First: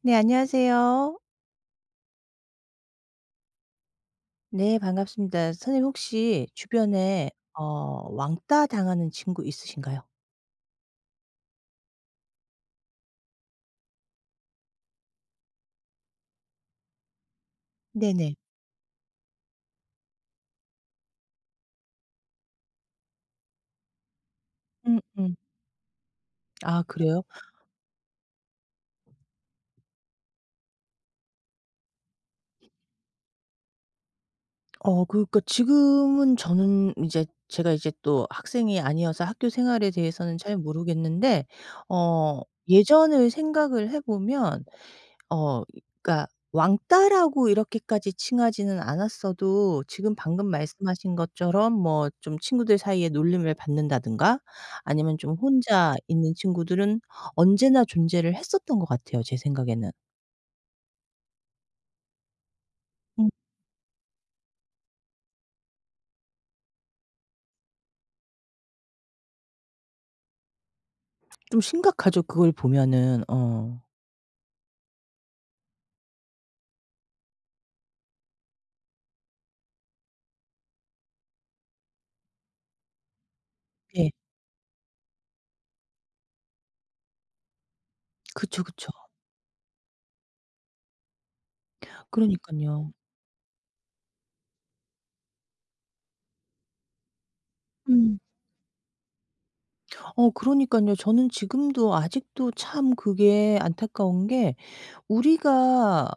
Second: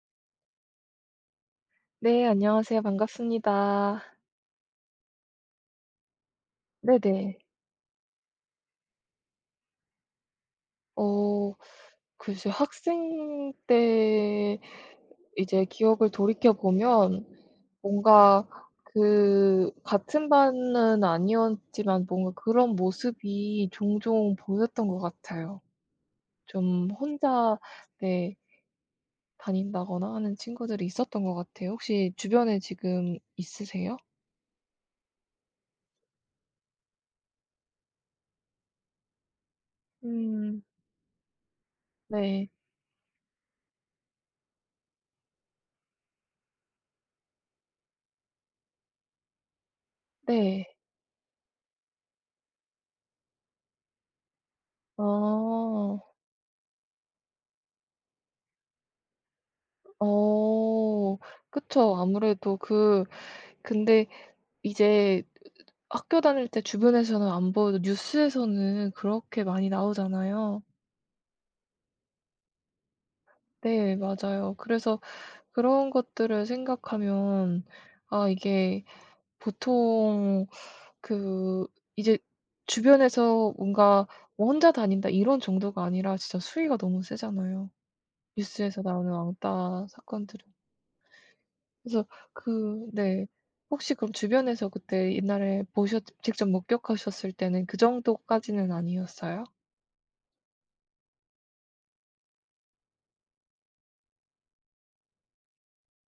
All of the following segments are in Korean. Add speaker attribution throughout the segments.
Speaker 1: 네, 안녕하세요.
Speaker 2: 네, 안녕하세요. 반갑습니다.
Speaker 1: 네, 반갑습니다. 선생님, 혹시 주변에
Speaker 2: 네네.
Speaker 1: 왕따 당하는 친구 있으신가요?
Speaker 2: 어 글쎄요. 학생 때 이제 기억을 돌이켜 보면
Speaker 1: 네네.
Speaker 2: 뭔가 그 같은 반은 아니었지만 뭔가 그런 모습이 종종 보였던 것
Speaker 1: 음음.
Speaker 2: 같아요.
Speaker 1: 아,
Speaker 2: 좀
Speaker 1: 그래요?
Speaker 2: 혼자, 네, 다닌다거나 하는 친구들이 있었던 것 같아요. 혹시 주변에 지금 있으세요?
Speaker 1: 그러니까 지금은 저는 이제 제가 이제 또 학생이 아니어서 학교 생활에 대해서는 잘
Speaker 2: 음.
Speaker 1: 모르겠는데 어
Speaker 2: 네.
Speaker 1: 예전을 생각을 해 보면 어 그러니까 왕따라고 이렇게까지 칭하지는 않았어도 지금 방금
Speaker 2: 네.
Speaker 1: 말씀하신 것처럼 뭐 좀 친구들 사이에 놀림을 받는다든가 아니면 좀 혼자
Speaker 2: 아.
Speaker 1: 있는 친구들은 언제나 존재를 했었던 것 같아요, 제 생각에는.
Speaker 2: 어. 그쵸. 아무래도 그
Speaker 1: 음
Speaker 2: 근데 이제 학교 다닐 때 주변에서는 안 보여도 뉴스에서는 그렇게 많이 나오잖아요.
Speaker 1: 좀 심각하죠, 그걸 보면은. 어.
Speaker 2: 네, 맞아요. 그래서 그런 것들을 생각하면 아 이게 보통 그 이제 주변에서 뭔가
Speaker 1: 네.
Speaker 2: 뭐 '혼자 다닌다.' 이런 정도가 아니라 진짜 수위가 너무 세잖아요,
Speaker 1: 그쵸,
Speaker 2: 뉴스에서
Speaker 1: 그쵸.
Speaker 2: 나오는 왕따 사건들은. 그래서 그
Speaker 1: 그러니깐요.
Speaker 2: 네. 혹시 그럼 주변에서 그때 옛날에 보셨 직접 목격하셨을 때는 그
Speaker 1: 음.
Speaker 2: 정도까지는 아니었어요?
Speaker 1: 그러니깐요. 저는 지금도 아직도 참 그게 안타까운 게 우리가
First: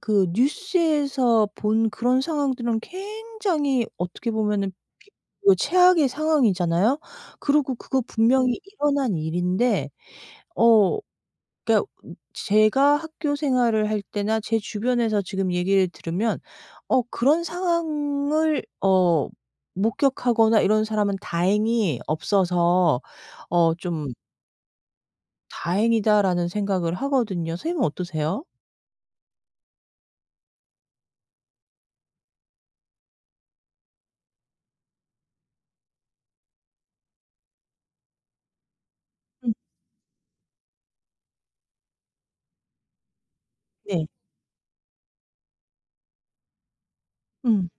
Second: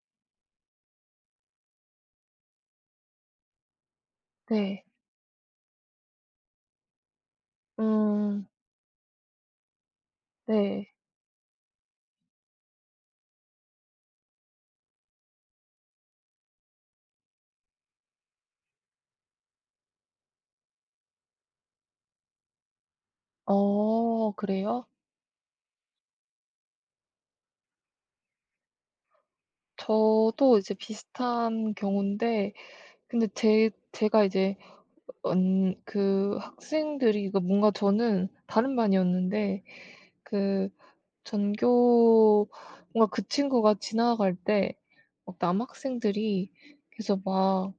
Speaker 1: 그 뉴스에서 본 그런 상황들은 굉장히 어떻게 보면은
Speaker 2: 네.
Speaker 1: 비교적 최악의 상황이잖아요. 그리고 그거
Speaker 2: 음.
Speaker 1: 분명히 일어난 일인데
Speaker 2: 네.
Speaker 1: 어 그러니까 제가 학교 생활을 할 때나 제 주변에서 지금 얘기를 들으면 그런 상황을 목격하거나 이런 사람은 다행히 없어서 좀
Speaker 2: 어 그래요?
Speaker 1: '다행이다.'라는 생각을 하거든요. 선생님은 어떠세요?
Speaker 2: 저도 이제 비슷한 경우인데 근데 제 제가 이제 언 그 학생들이 이거 뭔가 저는 다른
Speaker 1: 음.
Speaker 2: 반이었는데 그 전교 뭔가 그 친구가
Speaker 1: 네.
Speaker 2: 지나갈 때 막 남학생들이 그래서
Speaker 1: 음.
Speaker 2: 막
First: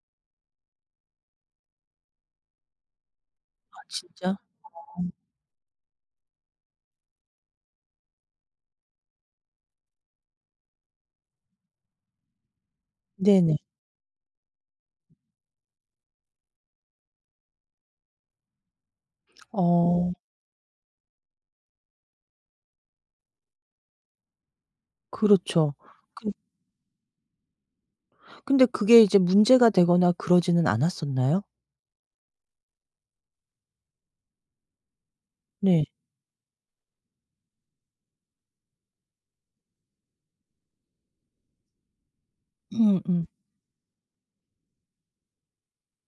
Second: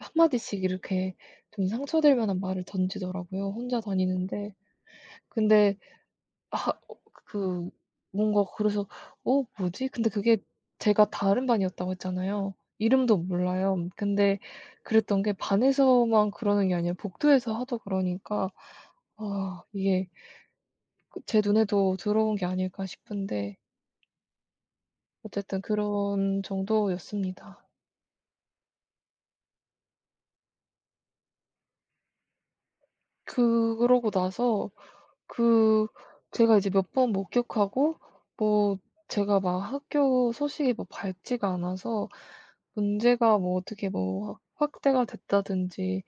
Speaker 2: 한마디씩 이렇게 좀 상처될 만한 말을 던지더라고요, 혼자
Speaker 1: 진짜?
Speaker 2: 다니는데. 근데 아 어 그 뭔가 그래서 '어 뭐지?' 근데 그게 제가 다른 반이었다고 했잖아요. 이름도
Speaker 1: 네네.
Speaker 2: 몰라요. 근데 그랬던 게 반에서만 그러는 게 아니라 복도에서 하도 그러니까 아 이게
Speaker 1: 어,
Speaker 2: 그 제 눈에도 들어온 게 아닐까 싶은데 어쨌든
Speaker 1: 그렇죠. 근
Speaker 2: 그런 정도였습니다.
Speaker 1: 근데 그게 이제 문제가 되거나 그러지는 않았었나요?
Speaker 2: 그러고 나서
Speaker 1: 네.
Speaker 2: 그 제가 이제 몇 번 목격하고 뭐 제가 막 학교 소식이 뭐 밝지가 않아서
Speaker 1: 음음.
Speaker 2: 문제가 뭐 어떻게 뭐 확대가 됐다든지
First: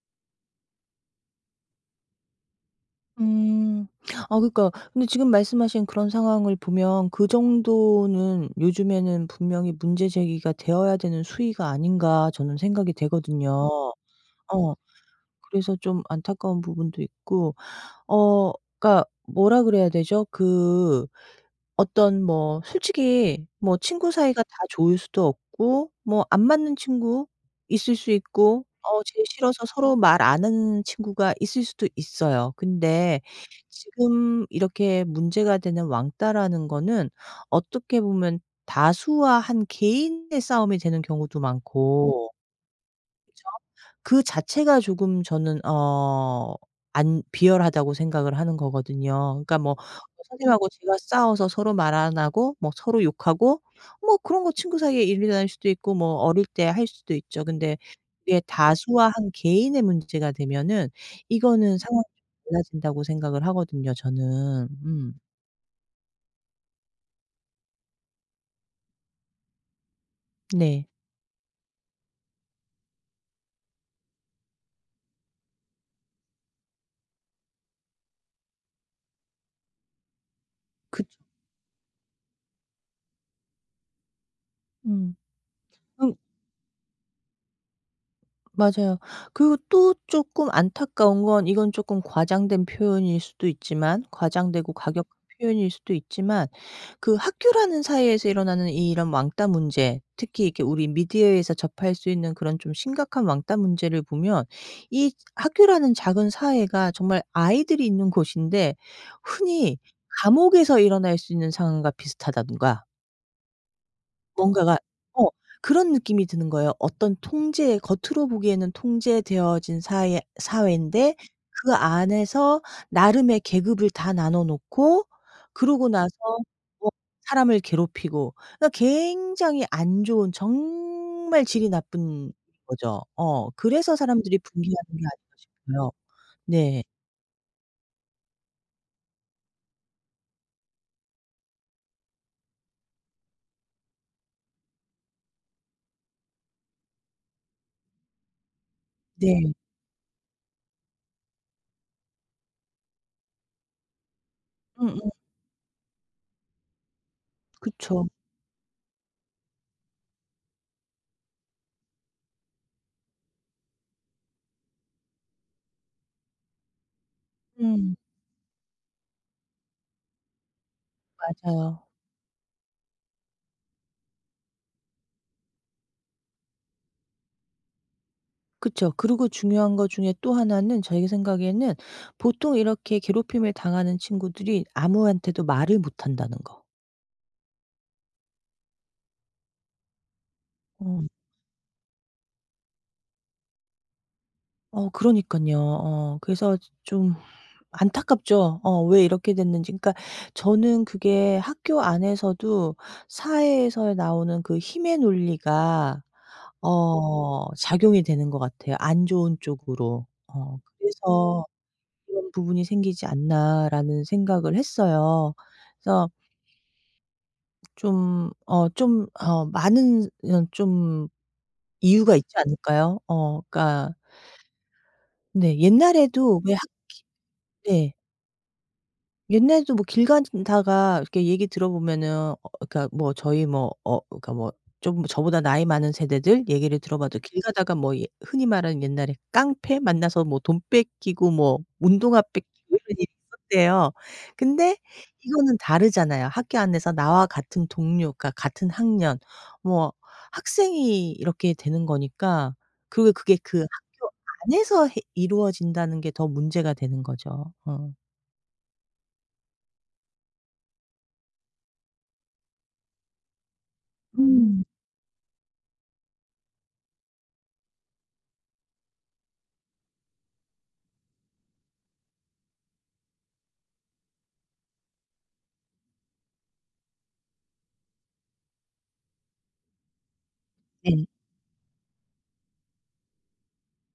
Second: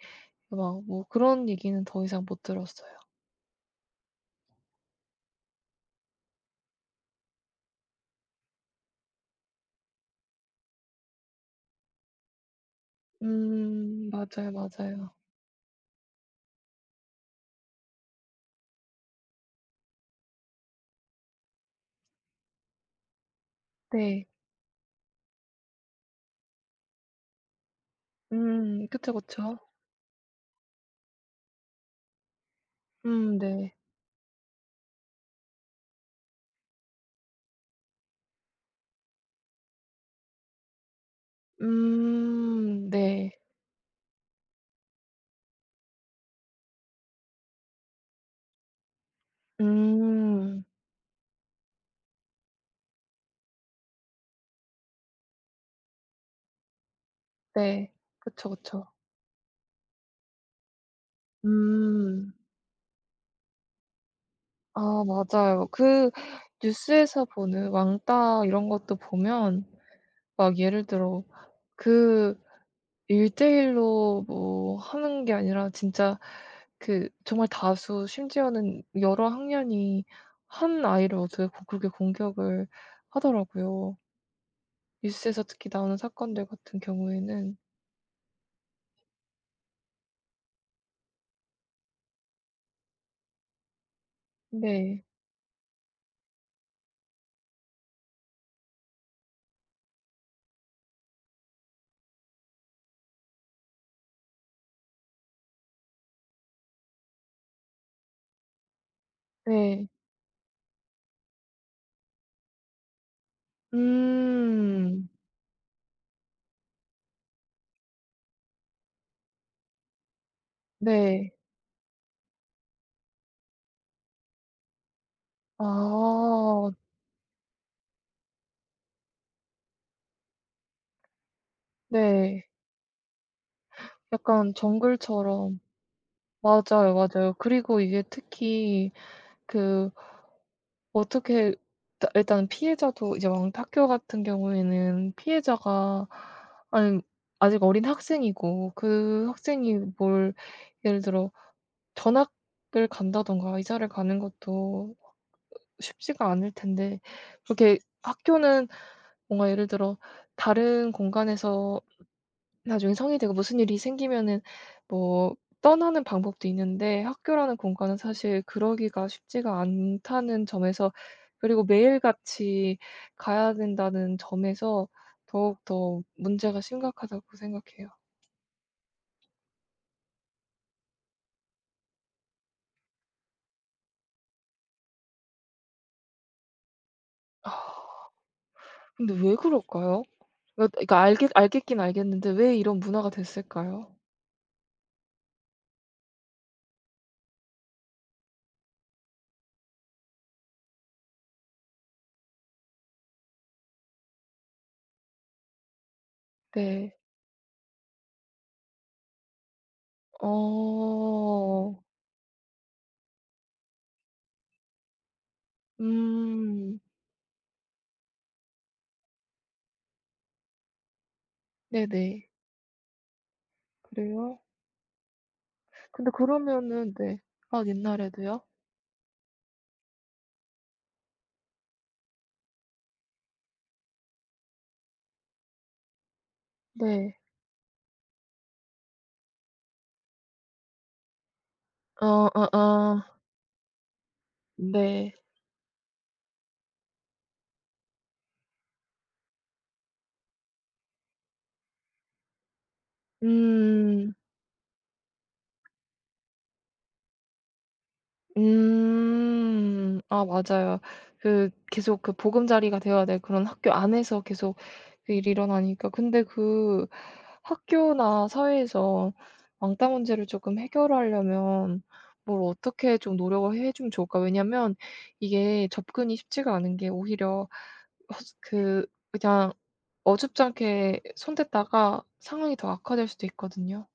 Speaker 2: 막 뭐 그런 얘기는 더 이상 못 들었어요.
Speaker 1: 음. 아, 그러니까 근데 지금 말씀하신 그런 상황을 보면 그 정도는 요즘에는 분명히 문제 제기가 되어야 되는 수위가 아닌가 저는 생각이 되거든요.
Speaker 2: 맞아요,
Speaker 1: 어
Speaker 2: 맞아요.
Speaker 1: 그래서 좀 안타까운 부분도 있고 어 그러니까 뭐라 그래야 되죠? 그 어떤 뭐 솔직히 뭐 친구
Speaker 2: 네.
Speaker 1: 사이가 다 좋을 수도 없고 뭐 안 맞는 친구 있을 수 있고
Speaker 2: 그쵸,
Speaker 1: 제일
Speaker 2: 그쵸.
Speaker 1: 싫어서 서로 말 안 하는 친구가 있을 수도 있어요. 근데
Speaker 2: 네.
Speaker 1: 지금 이렇게 문제가 되는 왕따라는 거는 어떻게 보면 다수와 한 개인의 싸움이 되는 경우도 많고
Speaker 2: 네.
Speaker 1: 그 자체가 조금 저는 안 비열하다고 생각을 하는 거거든요. 그러니까 뭐
Speaker 2: 음,
Speaker 1: 선생님하고 제가 싸워서 서로 말 안 하고 뭐 서로 욕하고 뭐 그런 거 친구 사이에 일어날 수도 있고 뭐 어릴 때 할 수도 있죠. 근데
Speaker 2: 네.
Speaker 1: 그게
Speaker 2: 그쵸, 그쵸.
Speaker 1: 다수와 한 개인의 문제가 되면은 이거는 상황이
Speaker 2: 음,
Speaker 1: 좀 달라진다고 생각을 하거든요 저는.
Speaker 2: 아,
Speaker 1: 음.
Speaker 2: 맞아요. 그 뉴스에서 보는 왕따 이런 것도 보면 막
Speaker 1: 네.
Speaker 2: 예를 들어 그대일로 뭐 하는 게 아니라 진짜 그 정말 다수 심지어는 여러 학년이 한
Speaker 1: 그쵸.
Speaker 2: 아이를 어떻게 고 그렇게 공격을 하더라고요.
Speaker 1: 음.
Speaker 2: 뉴스에서 특히 나오는
Speaker 1: 음
Speaker 2: 사건들 같은 경우에는.
Speaker 1: 맞아요. 그리고 또 조금 안타까운 건 이건 조금 과장된 표현일 수도 있지만 과장되고
Speaker 2: 네.
Speaker 1: 과격한 표현일 수도 있지만 그 학교라는 사이에서 일어나는 이 이런 왕따 문제, 특히 이렇게 우리 미디어에서 접할 수 있는 그런 좀 심각한 왕따 문제를 보면 이 학교라는 작은 사회가 정말 아이들이 있는 곳인데 흔히
Speaker 2: 네.
Speaker 1: 감옥에서 일어날 수 있는 상황과 비슷하다든가 뭔가가
Speaker 2: 음.
Speaker 1: 어 그런 느낌이 드는 거예요. 어떤 통제 겉으로 보기에는 통제되어진 사회인데
Speaker 2: 네.
Speaker 1: 그 안에서 나름의 계급을 다 나눠 놓고 그러고 나서
Speaker 2: 아
Speaker 1: 뭐 사람을 괴롭히고 그러니까 굉장히 안 좋은 정말 질이 나쁜
Speaker 2: 네.
Speaker 1: 거죠. 그래서 사람들이
Speaker 2: 약간
Speaker 1: 분개하는 게 아닌가
Speaker 2: 정글처럼.
Speaker 1: 싶어요. 네.
Speaker 2: 맞아요, 맞아요. 그리고 이게 특히 그 어떻게 다 일단 피해자도 이제 왕 학교 같은 경우에는 피해자가 아니 아직 어린 학생이고 그
Speaker 1: 네.
Speaker 2: 학생이 뭘 예를 들어 전학을 간다든가 이사를 가는 것도
Speaker 1: 음음.
Speaker 2: 쉽지가 않을 텐데 그렇게
Speaker 1: 그쵸.
Speaker 2: 학교는 뭔가 예를 들어 다른 공간에서 나중에 성인이 되고 무슨 일이 생기면은 뭐 떠나는 방법도 있는데 학교라는
Speaker 1: 음.
Speaker 2: 공간은 사실 그러기가 쉽지가 않다는 점에서 그리고
Speaker 1: 맞아요.
Speaker 2: 매일같이 가야 된다는 점에서 더욱더 문제가 심각하다고 생각해요.
Speaker 1: 그쵸. 그리고 중요한 것 중에 또 하나는 저희 생각에는 보통 이렇게 괴롭힘을 당하는 친구들이 아무한테도 말을 못 한다는 거.
Speaker 2: 아 근데 왜 그럴까요? 그러니까 그러니까
Speaker 1: 어.
Speaker 2: 알겠는데 왜 이런 문화가 됐을까요?
Speaker 1: 그러니깐요. 그래서 좀 안타깝죠. 왜 이렇게 됐는지. 그러니까 저는 그게 학교 안에서도 사회에서 나오는 그 힘의 논리가
Speaker 2: 네.
Speaker 1: 작용이 되는 것 같아요, 안 좋은 쪽으로. 그래서
Speaker 2: 어.
Speaker 1: '이런 부분이 생기지 않나.'라는 생각을 했어요. 그래서
Speaker 2: 음.
Speaker 1: 좀 좀 많은 이좀 이유가
Speaker 2: 네네.
Speaker 1: 있지 않을까요? 그러니까
Speaker 2: 그래요?
Speaker 1: 네
Speaker 2: 근데
Speaker 1: 옛날에도 왜
Speaker 2: 그러면은
Speaker 1: 학기.
Speaker 2: 네. 아
Speaker 1: 네.
Speaker 2: 옛날에도요?
Speaker 1: 옛날에도 뭐 길 가다가 이렇게 얘기 들어보면은 그러니까 뭐 저희 뭐 그러니까 뭐 좀 저보다 나이 많은 세대들 얘기를
Speaker 2: 네.
Speaker 1: 들어봐도 길 가다가 뭐 예 흔히 말하는 옛날에 깡패 만나서 뭐 돈 뺏기고 뭐
Speaker 2: 어.
Speaker 1: 운동화 뺏기고 이런
Speaker 2: 어어.
Speaker 1: 일이 있었대요. 근데
Speaker 2: 네.
Speaker 1: 이거는 다르잖아요. 학교 안에서 나와 같은 동료 그러니까 같은 학년 뭐 학생이 이렇게 되는 거니까 그리고 그게 그 학교
Speaker 2: 음.
Speaker 1: 안에서 해 이루어진다는 게 더 문제가 되는 거죠. 어.
Speaker 2: 음. 아, 맞아요. 그 계속 그 보금자리가 되어야 될 그런 학교 안에서 계속
Speaker 1: 음.
Speaker 2: 그 일이 일어나니까. 근데 그 학교나 사회에서 왕따 문제를 조금 해결하려면 뭘 어떻게 좀 노력을 해 주면 좋을까? 왜냐면 이게 접근이 쉽지가 않은 게 오히려 허스 그 그냥 어줍잖게
Speaker 1: 네.
Speaker 2: 손 댔다가 상황이 더 악화될 수도 있거든요.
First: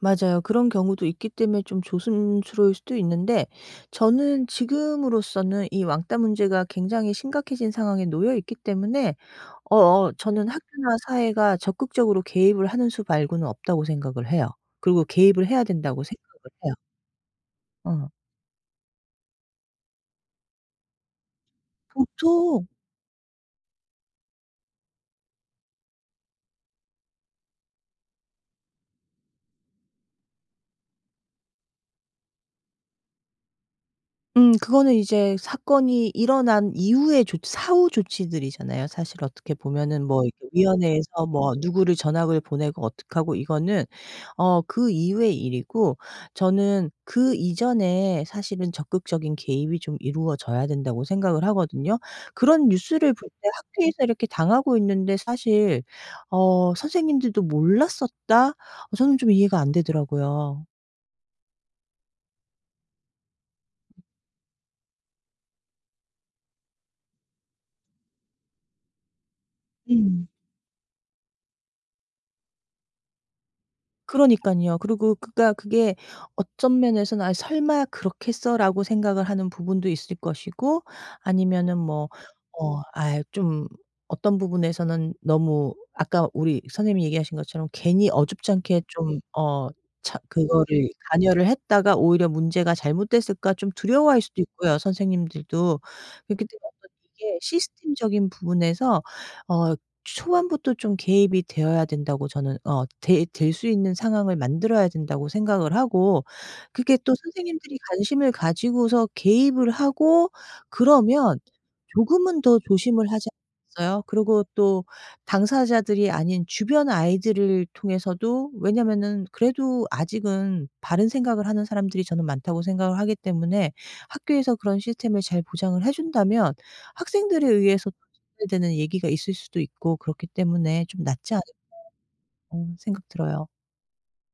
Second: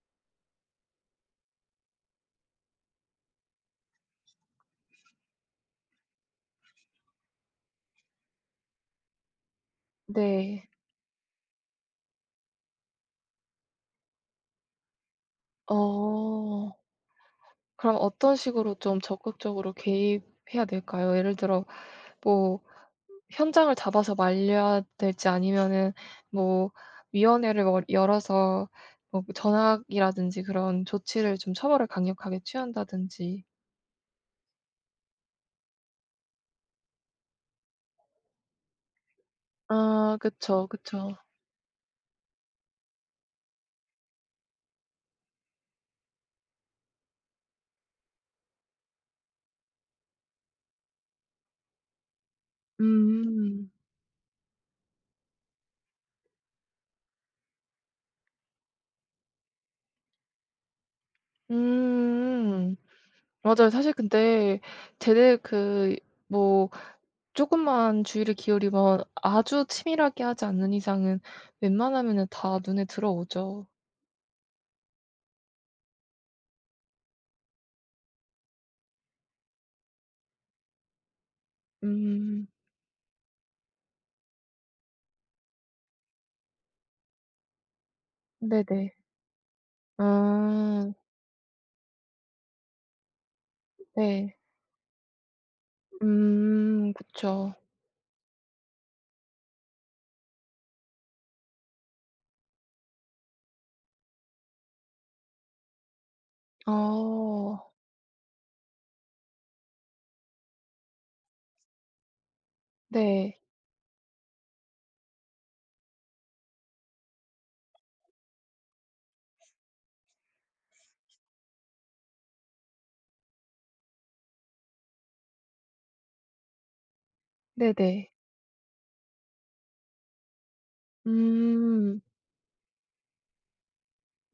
Speaker 1: 맞아요. 그런 경우도 있기 때문에 좀 조심스러울 수도 있는데 저는 지금으로서는 이 왕따 문제가 굉장히 심각해진 상황에 놓여 있기 때문에 저는
Speaker 2: 네.
Speaker 1: 학교나 사회가 적극적으로 개입을 하는 수 말고는 없다고 생각을 해요. 그리고 개입을 해야 된다고 생각을
Speaker 2: 어.
Speaker 1: 해요.
Speaker 2: 그럼
Speaker 1: 어.
Speaker 2: 어떤 식으로 좀 적극적으로 개입해야 될까요? 예를 들어 뭐
Speaker 1: 보통
Speaker 2: 현장을 잡아서 말려야 될지 아니면은 뭐 위원회를 월 열어서 뭐 그 전학이라든지 그런 조치를 좀 처벌을 강력하게 취한다든지.
Speaker 1: 그거는 이제 사건이 일어난 이후의 조 사후 조치들이잖아요. 사실 어떻게 보면은
Speaker 2: 아
Speaker 1: 뭐 이렇게
Speaker 2: 그쵸, 그쵸.
Speaker 1: 위원회에서 뭐 누구를 전학을 보내고 어떡하고 이거는 그 이후의 일이고 저는 그 이전에 사실은 적극적인 개입이 좀 이루어져야 된다고 생각을 하거든요. 그런 뉴스를 볼 때
Speaker 2: 음.
Speaker 1: 학교에서 이렇게 당하고 있는데 사실 '선생님들도 몰랐었다.' 저는 좀 이해가 안 되더라고요.
Speaker 2: 음. 맞아요. 사실 근데 제대 그뭐 조금만 주의를 기울이면 아주 치밀하게
Speaker 1: 음.
Speaker 2: 하지 않는 이상은 웬만하면은 다 눈에 들어오죠.
Speaker 1: 그러니깐요. 그리고 그가 그게 어떤 면에서는 '아 설마 그렇겠어?'라고 생각을 하는 부분도 있을 것이고 아니면은 뭐
Speaker 2: 음.
Speaker 1: 아이 좀 어떤 부분에서는 너무 아까 우리 선생님이 얘기하신 것처럼 괜히 어줍잖게
Speaker 2: 네네.
Speaker 1: 좀 차 그거를
Speaker 2: 아.
Speaker 1: 관여를 했다가 오히려 문제가 잘못됐을까 좀 두려워할
Speaker 2: 네.
Speaker 1: 수도 있고요, 선생님들도. 그렇기 때문에 어떤
Speaker 2: 음.
Speaker 1: 이게
Speaker 2: 그쵸.
Speaker 1: 시스템적인 부분에서 어 초반부터 좀 개입이 되어야 된다고 저는 되 될 수 있는 상황을 만들어야 된다고 생각을 하고 그게 또
Speaker 2: 어.
Speaker 1: 선생님들이 관심을 가지고서 개입을 하고 그러면 조금은 더 조심을 하지
Speaker 2: 네.
Speaker 1: 않겠어요? 그리고 또 당사자들이 아닌 주변 아이들을 통해서도 왜냐면은 그래도 아직은 바른 생각을 하는 사람들이 저는 많다고 생각을 하기 때문에 학교에서 그런 시스템을 잘 보장을 해 준다면 학생들에 의해서
Speaker 2: 네네.
Speaker 1: 해야 되는 얘기가 있을 수도 있고 그렇기 때문에 좀 낫지 않을까
Speaker 2: 음.
Speaker 1: 생각 들어요.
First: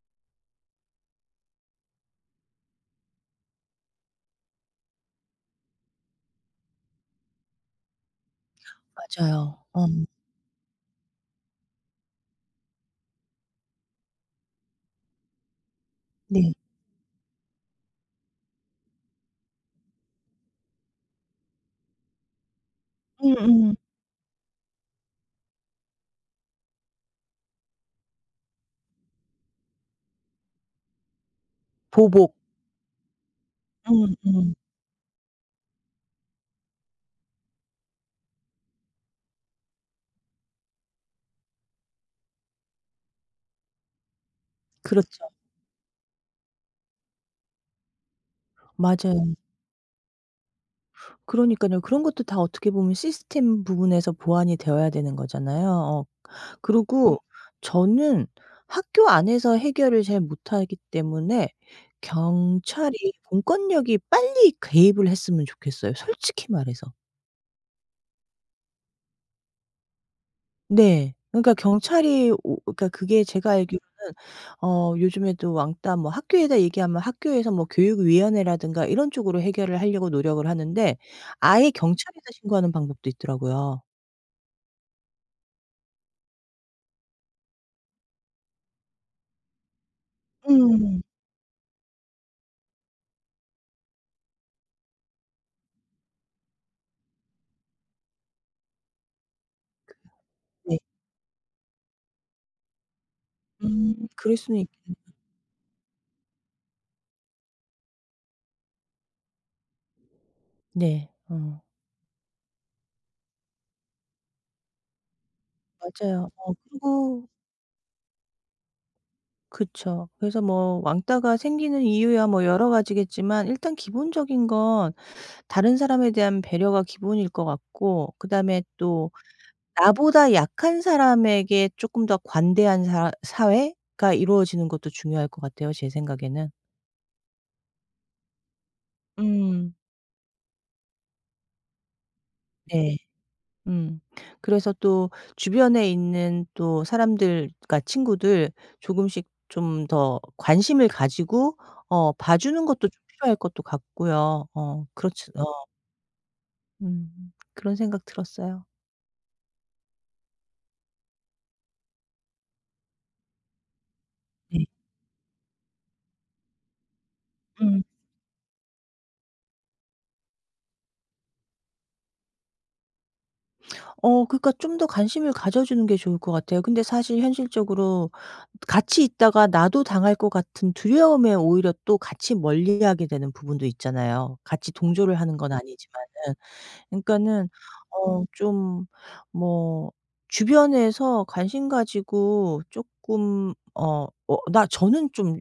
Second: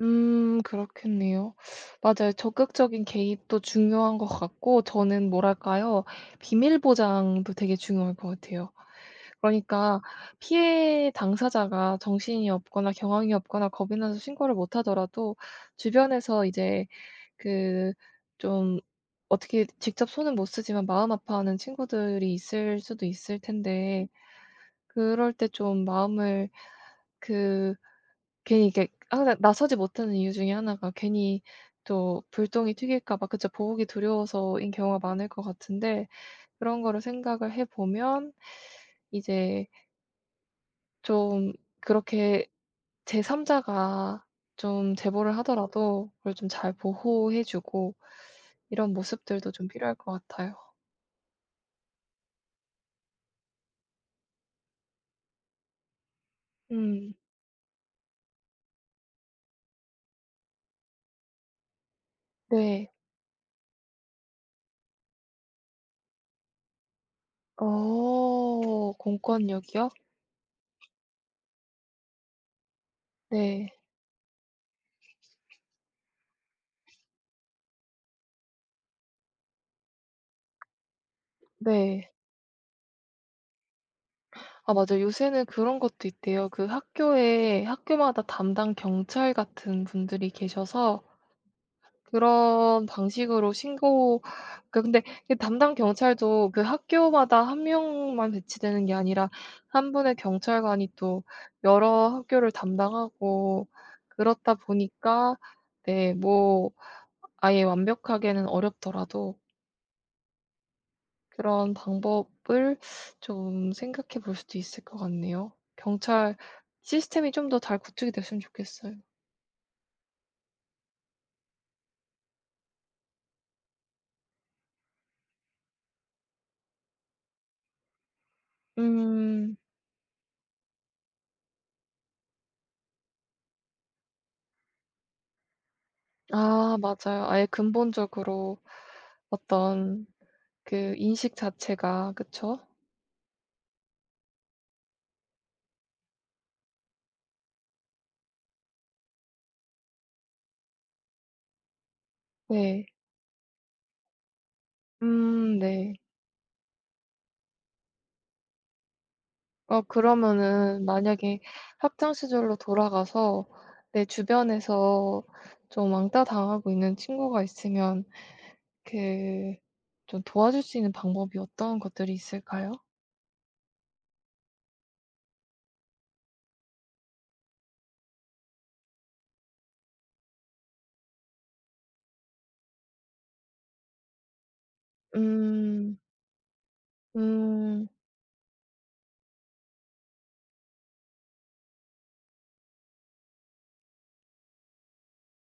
Speaker 2: 음. 그렇겠네요. 맞아요. 적극적인 개입도 중요한 것 같고 저는 뭐랄까요? 비밀 보장도 되게 중요할 것 같아요.
Speaker 1: 맞아요.
Speaker 2: 그러니까
Speaker 1: 음.
Speaker 2: 피해 당사자가 정신이 없거나 경황이 없거나 겁이 나서 신고를 못 하더라도 주변에서
Speaker 1: 네.
Speaker 2: 이제 그 좀 어떻게 직접 손은 못 쓰지만 마음 아파하는 친구들이 있을 수도 있을
Speaker 1: 음음.
Speaker 2: 텐데 그럴 때 좀 마음을 그 괜히 이게 항상 나서지 못하는 이유 중에 하나가 괜히 또
Speaker 1: 보복.
Speaker 2: 불똥이 튀길까 봐 그쵸. 보복이
Speaker 1: 음음.
Speaker 2: 두려워서인 경우가 많을 것 같은데 그런 거를 생각을 해 보면 이제 좀 그렇게 제3 자가 좀
Speaker 1: 그렇죠.
Speaker 2: 제보를 하더라도 그걸 좀 잘 보호해 주고 이런
Speaker 1: 맞아요.
Speaker 2: 모습들도 좀 필요할 것 같아요.
Speaker 1: 그러니깐요. 그런 것도 다 어떻게 보면 시스템 부분에서 보완이 되어야 되는 거잖아요. 어.
Speaker 2: 음.
Speaker 1: 그리고 저는 학교 안에서 해결을 잘 못하기 때문에
Speaker 2: 네.
Speaker 1: 경찰이 공권력이 빨리 개입을 했으면 좋겠어요, 솔직히 말해서.
Speaker 2: 어. 공권력이요?
Speaker 1: 네. 그러니까 경찰이 오 그러니까 그게 제가
Speaker 2: 네.
Speaker 1: 알기로는 요즘에도 왕따 뭐 학교에다 얘기하면 학교에서 뭐 교육위원회라든가 이런 쪽으로 해결을 하려고 노력을 하는데 아예
Speaker 2: 네.
Speaker 1: 경찰에다 신고하는 방법도 있더라고요.
Speaker 2: 아, 맞아요. 요새는 그런 것도 있대요. 그 학교에 학교마다 담당 경찰 같은 분들이
Speaker 1: 음.
Speaker 2: 계셔서 그런 방식으로 신고 그 근데 그 담당 경찰도 그 학교마다 한 명만 배치되는 게 아니라 한 분의
Speaker 1: 네.
Speaker 2: 경찰관이 또 여러 학교를 담당하고
Speaker 1: 음. 그럴
Speaker 2: 그렇다
Speaker 1: 수는 있겠.
Speaker 2: 보니까 네 뭐 아예 완벽하게는 어렵더라도
Speaker 1: 네. 어.
Speaker 2: 그런 방법을 좀 생각해 볼 수도 있을 것 같네요.
Speaker 1: 맞아요.
Speaker 2: 경찰
Speaker 1: 그리고
Speaker 2: 시스템이 좀 더 잘 구축이 됐으면 좋겠어요.
Speaker 1: 그쵸. 그래서 뭐 왕따가 생기는 이유야 뭐 여러 가지겠지만 일단 기본적인 건 다른 사람에 대한 배려가 기본일 것 같고 그다음에 또
Speaker 2: 음.
Speaker 1: 나보다 약한 사람에게 조금 더 관대한 사 사회가 이루어지는 것도 중요할 것 같아요, 제 생각에는.
Speaker 2: 아, 맞아요. 아예 근본적으로
Speaker 1: 음.
Speaker 2: 어떤 그 인식 자체가 그쵸?
Speaker 1: 네. 음. 그래서 또 주변에 있는 또 사람들 그러니까 친구들 조금씩 좀 더 관심을 가지고 봐 주는
Speaker 2: 네.
Speaker 1: 것도 좀 필요할 것도 같고요. 그렇지.
Speaker 2: 네.
Speaker 1: 그런 생각 들었어요.
Speaker 2: 어 그러면은 만약에 학창 시절로 돌아가서 내
Speaker 1: 네.
Speaker 2: 주변에서 좀 왕따 당하고 있는 친구가
Speaker 1: 음.
Speaker 2: 있으면 그 좀 도와줄 수 있는 방법이 어떤 것들이 있을까요?
Speaker 1: 그러니까 좀 더 관심을 가져 주는 게 좋을 것 같아요. 근데 사실 현실적으로 같이 있다가 나도 당할 것 같은 두려움에 오히려 또 같이 멀리하게 되는 부분도 있잖아요. 같이 동조를 하는 건
Speaker 2: 음.
Speaker 1: 아니지만은. 그러니까는
Speaker 2: 음.
Speaker 1: 좀 뭐 주변에서 관심 가지고 쪼끔 어 어 나 저는 좀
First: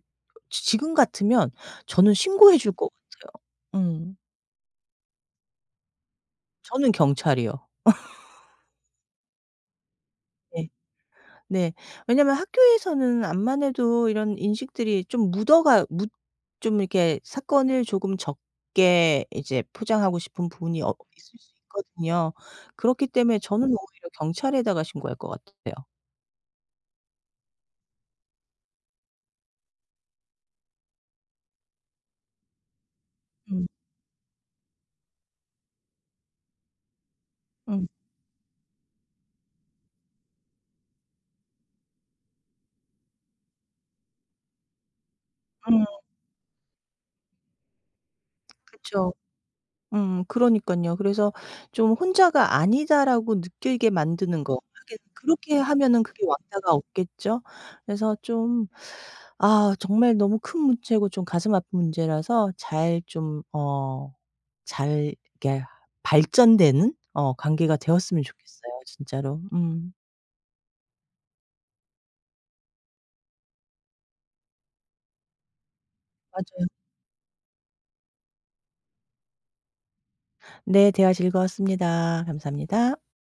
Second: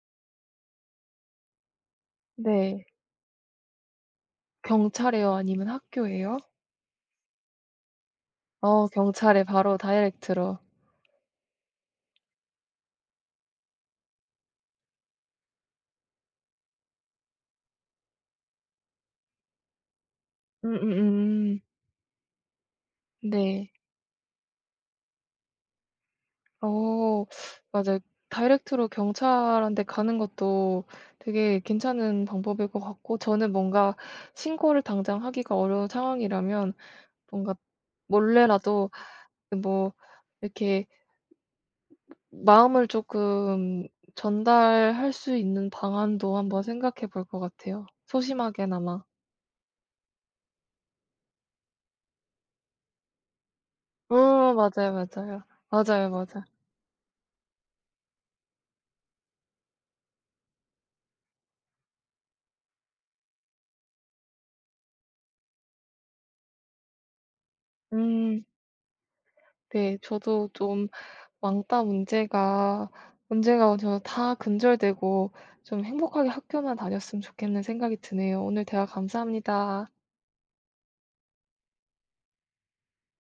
Speaker 1: 지 지금 같으면 저는 신고해 줄
Speaker 2: 네.
Speaker 1: 것 같아요. 음.
Speaker 2: 경찰이요? 아니면 학교예요?
Speaker 1: 저는 경찰이요.
Speaker 2: 어 경찰에 바로 다이렉트로.
Speaker 1: 예. 네. 왜냐면 학교에서는 암만 해도 이런 인식들이 좀 묻어가 묻 좀 이렇게 사건을 조금 적게 이제 포장하고 싶은 부분이 있을 수
Speaker 2: 음음음.
Speaker 1: 있거든요. 그렇기 때문에 저는
Speaker 2: 네.
Speaker 1: 오히려 경찰에다가 신고할 것 같아요.
Speaker 2: 어, 맞아요. 다이렉트로 경찰한테 가는 것도 되게 괜찮은 방법일 것 같고 저는
Speaker 1: 음.
Speaker 2: 뭔가 신고를 당장 하기가 어려운 상황이라면 뭔가
Speaker 1: 음.
Speaker 2: 몰래라도 그 뭐 이렇게 마음을 조금 전달할 수 있는
Speaker 1: 음.
Speaker 2: 방안도 한번 생각해 볼 것 같아요, 소심하게나마.
Speaker 1: 그쵸. 그러니깐요. 그래서 좀 '혼자가 아니다.'라고 느끼게
Speaker 2: 어
Speaker 1: 만드는 거.
Speaker 2: 맞아요,
Speaker 1: 하긴
Speaker 2: 맞아요.
Speaker 1: 그렇게 하면은
Speaker 2: 맞아요,
Speaker 1: 그게
Speaker 2: 맞아요.
Speaker 1: 왕따가 없겠죠? 그래서 좀 아 정말 너무 큰 문제고 좀 가슴 아픈 문제라서 잘 좀 잘 이렇게 발전되는 관계가 되었으면
Speaker 2: 음
Speaker 1: 좋겠어요 진짜로. 음.
Speaker 2: 네. 저도 좀 왕따 문제가 저 다 근절되고 좀 행복하게
Speaker 1: 맞아요.
Speaker 2: 학교만 다녔으면 좋겠는 생각이 드네요. 오늘 대화 감사합니다.
Speaker 1: 네. 대화 즐거웠습니다. 감사합니다.